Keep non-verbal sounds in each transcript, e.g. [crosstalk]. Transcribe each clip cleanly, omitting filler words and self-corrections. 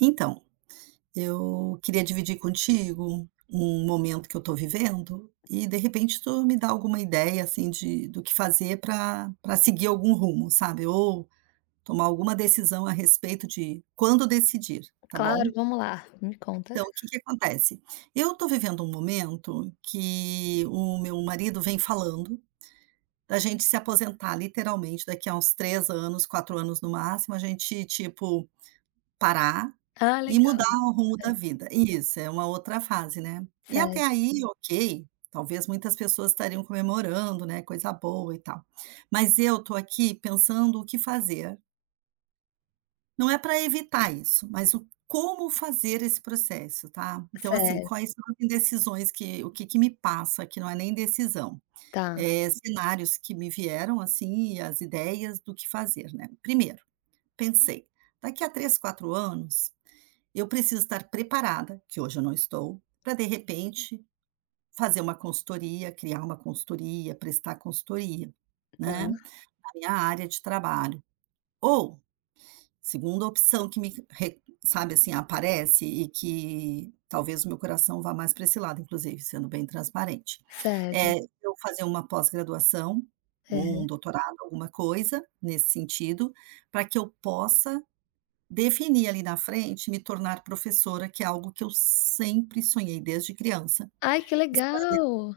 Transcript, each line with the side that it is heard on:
right: Então, eu queria dividir contigo um momento que eu estou vivendo e de repente tu me dá alguma ideia assim de do que fazer para seguir algum rumo, sabe, ou tomar alguma decisão a respeito de quando decidir, tá
left: Claro,
right: bom?
left: vamos lá, me conta.
right: Então, o que que acontece? Eu estou vivendo um momento que o meu marido vem falando da gente se aposentar literalmente daqui a uns 3 anos, 4 anos no máximo, a gente tipo parar
left: Ah,
right: e
left: legal.
right: mudar o rumo
left: É,
right: da vida. Isso, é uma outra fase, né. E até
left: certo,
right: aí, ok, talvez muitas pessoas estariam comemorando, né, coisa boa e tal. Mas eu estou aqui pensando o que fazer. Não é para evitar isso, mas o como fazer esse processo, tá. Então, assim,
left: certo,
right: quais são as indecisões que o que que me passa, que não é nem decisão,
left: tá,
right: é cenários que me vieram, assim, e as ideias do que fazer, né. Primeiro, pensei: "Daqui a 3 4 anos eu preciso estar preparada, que hoje eu não estou, para de repente fazer uma consultoria, criar uma consultoria, prestar consultoria,
left: tá,
right: né, na minha área de trabalho. Ou, segunda opção que me re sabe assim, aparece e que talvez o meu coração vá mais para esse lado, inclusive, sendo bem transparente,
left: certo.
right: é eu fazer uma pós-graduação ou
left: Aham.
right: um doutorado, alguma coisa nesse sentido, para que eu possa definir ali na frente me tornar professora, que é algo que eu sempre sonhei desde criança.
left: Ai, que
right: Isso
left: legal!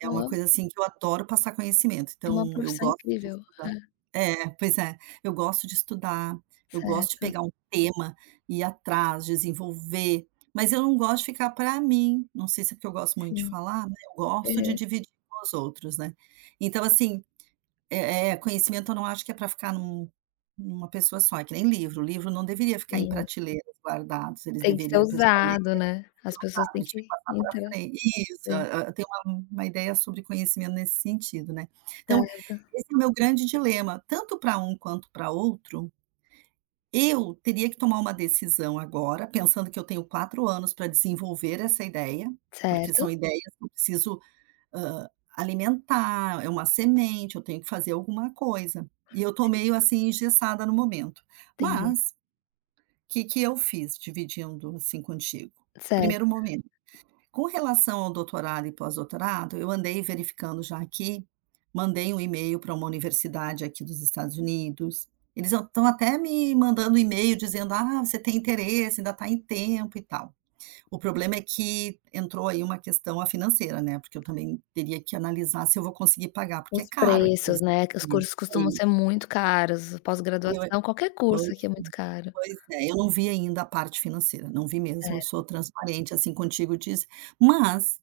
right: é
left: É
right: uma
left: uma
right: coisa assim que eu adoro passar conhecimento, então eu
left: profissão
right: gosto de
left: incrível.
right: estudar.
left: É,
right: É, pois é, eu gosto de estudar, eu gosto de
left: certo,
right: pegar um tema, ir atrás, desenvolver, mas eu não gosto de ficar para mim, não sei se é porque eu gosto muito de
left: sim.
right: falar, né, eu gosto de
left: Aham.
right: dividir com os outros, né. Então assim, conhecimento eu não acho que é para ficar numa pessoa só, é que nem livro, o livro não deveria ficar em
left: Sim,
right: prateleiras guardados, eles
left: tem que ser
right: deveria a pessoa ler,
left: usado, né, as pessoas têm
right: abre, tira
left: que
right: pra
left: entrar
right: frente isso,
left: sim,
right: tem uma ideia sobre conhecimento nesse sentido, né. Então,
left: certo,
right: esse é o meu grande dilema, tanto para um quanto para outro, eu teria que tomar uma decisão agora, pensando que eu tenho 4 anos para desenvolver essa ideia, porque
left: certo,
right: são ideias que eu preciso Hã, alimentar, é uma semente, eu tenho que fazer alguma coisa. E eu tô
left: sim,
right: meio, assim, engessada no momento.
left: entendi.
right: Mas, o que que eu fiz dividindo, assim, contigo? Primeiro
left: Certo,
right: momento, com relação ao doutorado e pós-doutorado, eu andei verificando já aqui, mandei um e-mail para uma universidade aqui dos Estados Unidos, eles estão até me mandando um e-mail dizendo: "Ah, você tem interesse, ainda está em tempo e tal". O problema é que entrou aí uma questão a financeira, né, porque eu também teria que analisar se eu vou conseguir pagar, porque é
left: os
right: caro aqui nos
left: preços, né, que
right: Estados
left: os
right: Unidos,
left: cursos
right: é
left: costumam
right: isso.
left: ser muito caros,
right: Eu é
left: pós-graduação, qualquer curso
right: pois
left: aqui é muito caro.
right: pois é, eu não vi ainda a parte financeira, não vi mesmo,
left: É,
right: eu sou transparente, assim, contigo disso, mas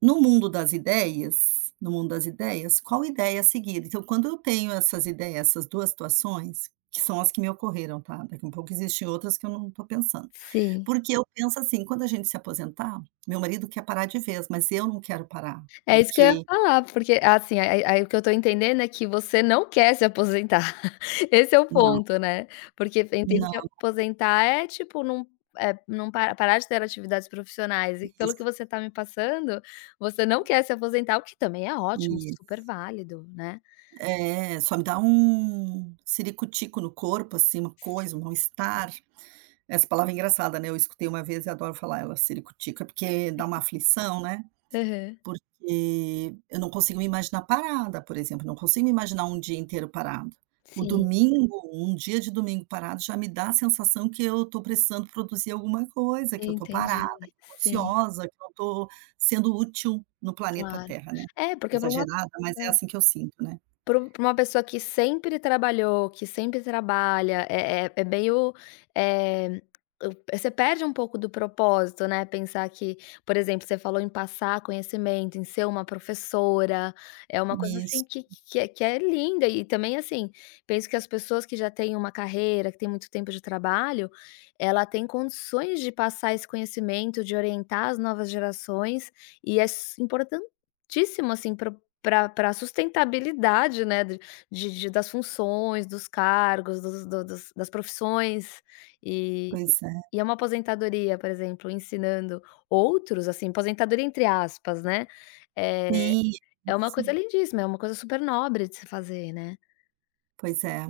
right: no mundo das ideias, qual ideia seguir? Então, quando eu tenho essas ideias, essas 2 situações, que são as que me ocorreram, tá, daqui um pouco existem outras que eu não estou pensando.
left: sim.
right: Porque eu penso assim, quando a gente se aposentar, meu marido quer parar de vez, mas eu não quero parar,
left: É isso que eu ia
right: porque
left: falar, porque, assim, aí o que eu tô entendendo é que você não quer se aposentar. [laughs] Esse é o
right: não,
left: ponto, né. Porque eu entendo
right: não,
left: que aposentar é, tipo, não não pa parar de ter atividades profissionais e pelo que
right: isso,
left: você tá me passando, você não quer se aposentar, o que também é ótimo,
right: isso.
left: super válido, né.
right: É, só me dá um ciricutico no corpo, assim, uma coisa,
left: Sim.
right: um mal-estar. Essa palavra é engraçada, né, eu escutei uma vez e adoro falar ela, ciricutico, é porque dá uma aflição, né.
left: Aham.
right: Porque eu não consigo me imaginar parada, por exemplo, não consigo me imaginar um dia inteiro parado. O
left: Sim,
right: domingo, um dia de domingo parado já me dá a sensação que eu estou precisando produzir alguma coisa, que eu estou
left: entendi.
right: parada, que eu tô
left: Sim,
right: ociosa, que eu não estou sendo útil no planeta
left: claro.
right: Terra, né.
left: É, porque para uma
right: Exagerada, mas é assim que eu sinto, né.
left: Para um uma pessoa que sempre trabalhou, que sempre trabalha, é meio, eh, você perde um pouco do propósito, né, pensar que, por exemplo, você falou em passar conhecimento, em ser uma professora, é uma coisa assim
right: Isso,
left: que é que é linda e também, assim, penso que as pessoas que já têm uma carreira, que têm muito tempo de trabalho, ela tem condições de passar esse conhecimento, de orientar as novas gerações e é s importantíssimo, assim, para pra sustentabilidade, né, de das funções, dos cargos, dos das profissões, e
right: pois é.
left: e é uma aposentadoria, por exemplo, ensinando outros, assim, aposentadoria entre aspas, né, é
right: Sim,
left: é uma coisa
right: isso.
left: lindíssima, é uma coisa super nobre de se fazer, né.
right: Pois é.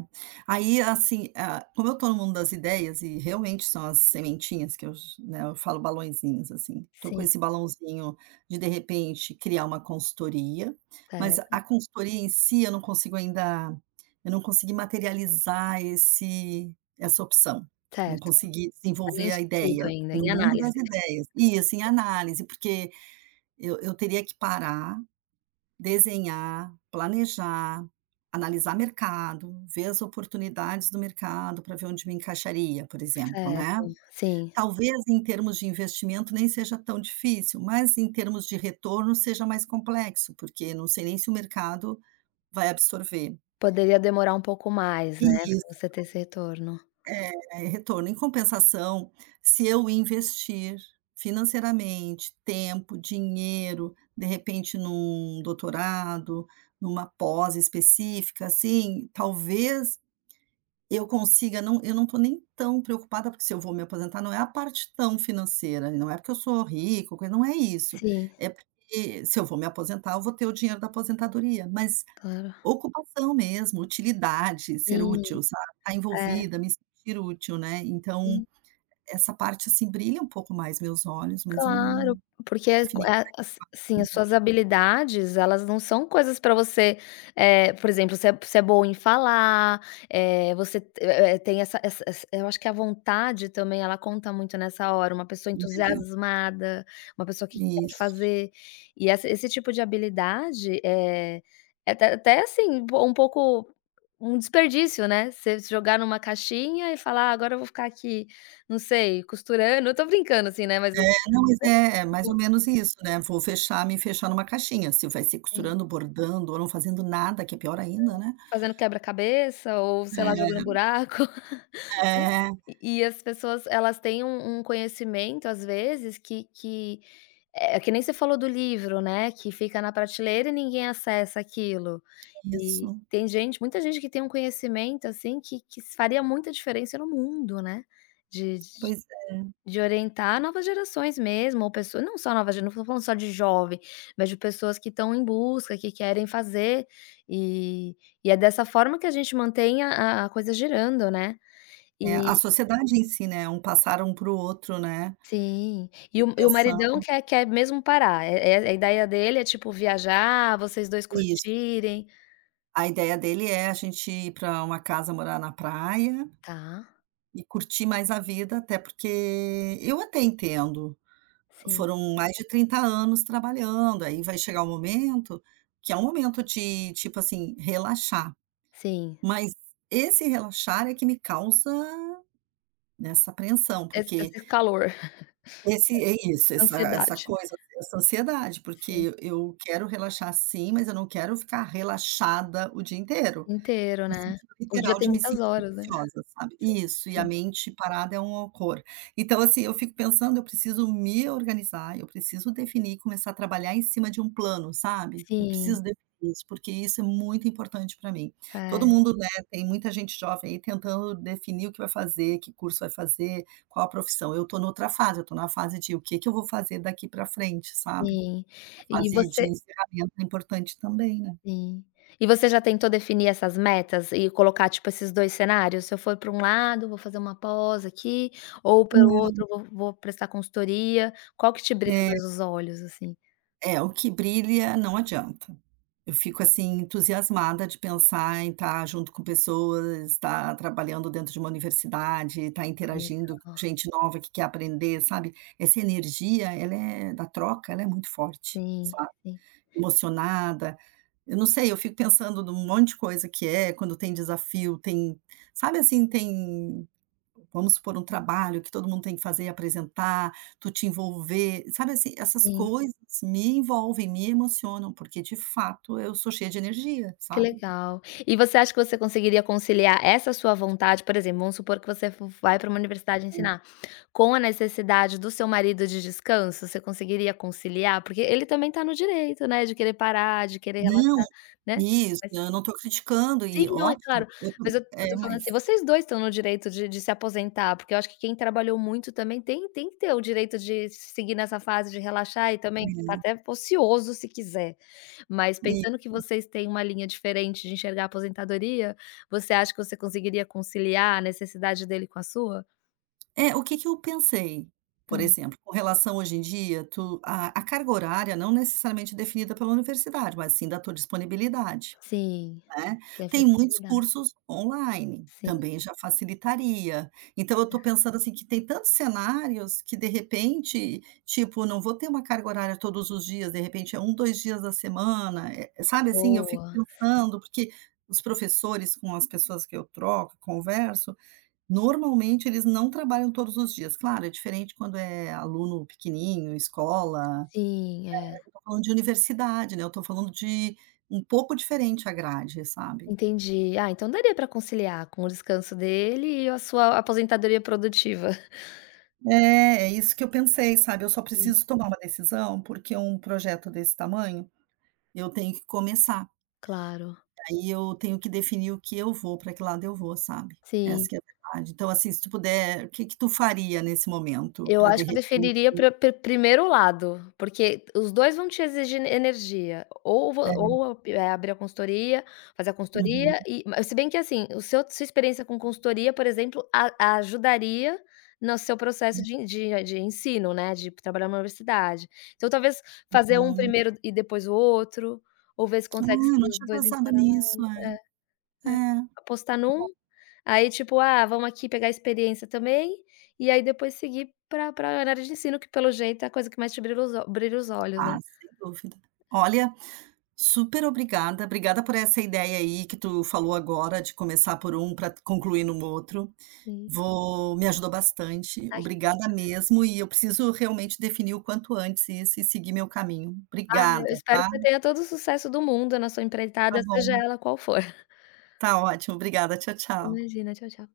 right: Aí, assim, ah, como eu estou no mundo das ideias e realmente são as sementinhas que eu, né, eu falo balõezinhos, assim, estou com
left: Sim,
right: esse balãozinho de repente, criar uma consultoria, mas
left: certo,
right: a consultoria em si eu não consigo ainda eu não consegui materializar esse essa opção, não
left: certo.
right: consegui
left: Tá em
right: desenvolver a
left: estudo
right: ideia
left: ainda,
right: no
left: em
right: mundo
left: análise.
right: das ideias. E, assim, análise, porque eu teria que parar desenhar, planejar, analisar mercado, ver as oportunidades do mercado para ver onde me encaixaria, por exemplo,
left: Certo,
right: né.
left: sim.
right: Talvez em termos de investimento nem seja tão difícil, mas em termos de retorno seja mais complexo, porque não sei nem se o mercado vai absorver.
left: Poderia demorar um pouco mais, né, para você ter esse retorno.
right: É retorno. Em compensação, se eu investir financeiramente, tempo, dinheiro, de repente num doutorado, numa pós específica, assim, talvez eu consiga não eu não estou nem tão preocupada, porque se eu vou me aposentar não é a parte tão financeira, não é porque eu sou rico coisa, não é isso.
left: Sim,
right: É porque se eu vou me aposentar, eu vou ter o dinheiro da aposentadoria, mas
left: claro.
right: ocupação mesmo, utilidade, ser
left: Sim,
right: útil, sabe, estar
left: é.
right: envolvida, me sentir útil, né,
left: Sim.
right: então essa parte, assim, brilha um pouco mais meus olhos, mas eu não
left: Claro, porque
right: não
left: é co
right: defini
left: é assim, as
right: o
left: suas
right: que que- é
left: habilidades, elas não são coisas pra você, por exemplo, você é boa em falar, eh, você te eh eh, tem essa, eu acho que a vontade também, ela conta muito nessa hora, uma pessoa entusiasmada, uma pessoa que quer
right: Isso.
left: fazer, e essa esse tipo de habilidade, é até assim, po um pouco um desperdício, né, você se jogar numa caixinha e falar: "Ah, agora eu vou ficar aqui, não sei, costurando", eu tô brincando assim, né, mas
right: É, não, mas é mais ou
left: tipo,
right: menos isso, né, vou fechar me fechar numa caixinha, se vai ser
left: sim,
right: costurando, bordando ou não fazendo nada, que é pior ainda, né.
left: fazendo quebra-cabeça ou, sei lá, jogando buraco. [laughs] Uhum.
right: É, é
left: E as pessoas, elas têm um conhecimento, às vezes, que é que nem você falou do livro, né, que fica na prateleira e ninguém acessa aquilo. E
right: isso.
left: tem gente muita gente que tem um conhecimento, assim, que faria muita diferença no mundo, né, de
right: Pois é,
left: De orientar novas gerações mesmo, ou pessoas não só novas gera não tô falando só de jovem, mas de pessoas que estão em busca, que querem fazer, e e é dessa forma que a gente mantém a coisa girando, né.
right: é, a
left: E
right: sociedade em si, né, um passar um para o outro, né,
left: sim, e o
right: pensando.
left: maridão quer mesmo parar, é a ideia dele é, tipo, viajar, vocês dois
right: Isso.
left: curtirem.
right: A ideia dele é a gente ir para uma casa, morar na praia
left: Tá,
right: e curtir mais a vida, até porque eu até entendo,
left: sim,
right: foram mais de 30 anos trabalhando, aí vai chegar o momento que é um momento de, tipo assim, relaxar,
left: sim.
right: mas esse relaxar é que me causa essa apreensão,
left: Esse
right: porque
left: calor, [laughs]
right: esse é isso,
left: essa
right: essa
left: ansiedade.
right: coisa, essa ansiedade,
left: Sim,
right: porque eu quero relaxar sim, mas eu não quero ficar relaxada o dia inteiro.
left: inteiro,
right: No
left: né.
right: sentido
left: O dia
right: literal
left: tem
right: de me
left: muitas
right: sentir
left: horas, né.
right: ociosa, sabe.
left: Sim,
right: Isso, e a
left: sim.
right: mente parada é um horror. Então, assim, eu fico pensando, eu preciso me organizar, eu preciso definir começar a trabalhar em cima de um plano, sabe. Eu
left: Sim,
right: preciso definir isso, porque isso é muito importante pra mim. Todo
left: é.
right: mundo, né, tem muita gente jovem aí tentando definir o que vai fazer, que curso vai fazer, qual a profissão. Eu tô noutra fase, eu tô na fase de o que que eu vou fazer daqui pra frente, sabe.
left: Sim.
right: A
left: E
right: fase de
left: você
right: encerramento é importante também, né.
left: sim. E você já tentou definir essas metas e colocar, tipo, esses 2 cenários? Se eu for para um lado, vou fazer uma pós aqui, ou pelo outro
right: É.
left: vou prestar consultoria. Qual que te brilha
right: É.
left: mais os olhos, assim?
right: É, o que brilha não adianta. Eu fico, assim, entusiasmada de pensar em estar junto com pessoas, estar trabalhando dentro de uma universidade, estar
left: Ah,
right: interagindo com
left: legal.
right: gente nova que quer aprender, sabe. Essa energia, ela é da troca, ela é muito forte,
left: Sim,
right: sabe,
left: sim,
right: emocionada. Eu não sei, eu fico pensando num monte de coisa que é, quando tem desafio, tem sabe, assim, tem vamos supor, um trabalho que todo mundo tem que fazer e apresentar, tu te envolver, sabe assim, essas
left: sim.
right: coisas me envolvem, me emocionam, porque de fato eu sou cheia de energia,
left: Que
right: sabe.
left: legal. E você acha que você conseguiria conciliar essa sua vontade, por exemplo, vamos supor que você vo vai para uma universidade
right: E
left: ensinar. Com a necessidade do seu marido de descanso, você conseguiria conciliar? Porque ele também está no direito, né, de querer parar, de querer
right: não,
left: relaxar, né.
right: isso,
left: Mas
right: né, eu não estou criticando
left: sim,
right: e
left: não, é
right: ótimo,
left: claro. Mas eu tô falando assim,
right: mas
left: vocês 2 estão no direito de se aposentar, porque eu acho que quem trabalhou muito também tem que ter o direito de seguir nessa fase de relaxar e também ficar
right: é,
left: até ocioso se quiser. Mas
right: e
left: pensando que vocês têm uma linha diferente de enxergar a aposentadoria, você acha que você conseguiria conciliar a necessidade dele com a sua?
right: o que que eu pensei, por
left: Hum,
right: exemplo, com relação hoje em dia, tu a carga horária não necessariamente definida pela universidade, mas sim da tua disponibilidade.
left: sim.
right: Né,
left: Tem a
right: tem muitos
left: flexibilidade.
right: cursos online,
left: Sim,
right: também já facilitaria. Então eu estou pensando, assim, que tem tantos cenários que de repente, tipo, não vou ter uma carga horária todos os dias, de repente é um 2 dias da semana, sabe, assim, eu fico
left: boa.
right: pensando, porque os professores com as pessoas que eu troco, converso, normalmente eles não trabalham todos os dias. Claro, é diferente quando é aluno pequenininho, escola,
left: Sim, é.
right: eu estou falando de universidade, né, eu estou falando de um pouco diferente a grade, sabe?
left: Entendi. Ah, então daria pra conciliar com o descanso dele e a sua aposentadoria produtiva.
right: É, é isso que eu pensei, sabe, eu só
left: Sim,
right: preciso tomar uma decisão, porque um projeto desse tamanho, eu tenho que começar.
left: claro.
right: Aí eu tenho que definir o que eu vou, para que lado eu vou, sabe. Essa
left: Sim.
right: que é a verdade. Então, assim, se tu puder, o que que tu faria nesse momento
left: Eu
right: para de
left: acho que eu
right: repente,
left: definiria pra primeiro lado, porque os 2 vão te exigir energia, ou vo
right: né,
left: ou, abrir a consultoria, fazer a
right: uhum,
left: consultoria e ma se bem que assim, o seu sua experiência com consultoria, por exemplo, a ajudaria no seu processo de ensino, né, de trabalhar na universidade. Então talvez fazer um
right: hum.
left: primeiro e depois o outro, ou ver se
right: Ah,
left: consegue
right: eu
left: seguir
right: não
left: os
right: tinha
left: 2 em
right: pensado
left: paralelo.
right: nisso, é.
left: É, é,
right: É.
left: apostar num aí tipo: "Ah, vamos aqui pegar experiência também", e aí depois seguir pra área de ensino, que pelo jeito é a coisa que mais te brilha os o brilha os olhos, né.
right: Ah, sem dúvida. Olha, super obrigada, obrigada por essa ideia aí que tu falou agora de começar por um para concluir no outro.
left: Sim.
right: Vou Me ajudou bastante,
left: Ai,
right: obrigada mesmo, e eu preciso realmente definir o quanto antes isso e seguir meu caminho.
left: ah,
right: Obrigada,
left: eu espero que
right: tá?
left: você tenha todo o sucesso do mundo na sua empreitada,
right: Tá
left: seja
right: bom,
left: ela qual for.
right: tá ótimo, obrigada, tchau, tchau.
left: Imagina. Tchau, tchau.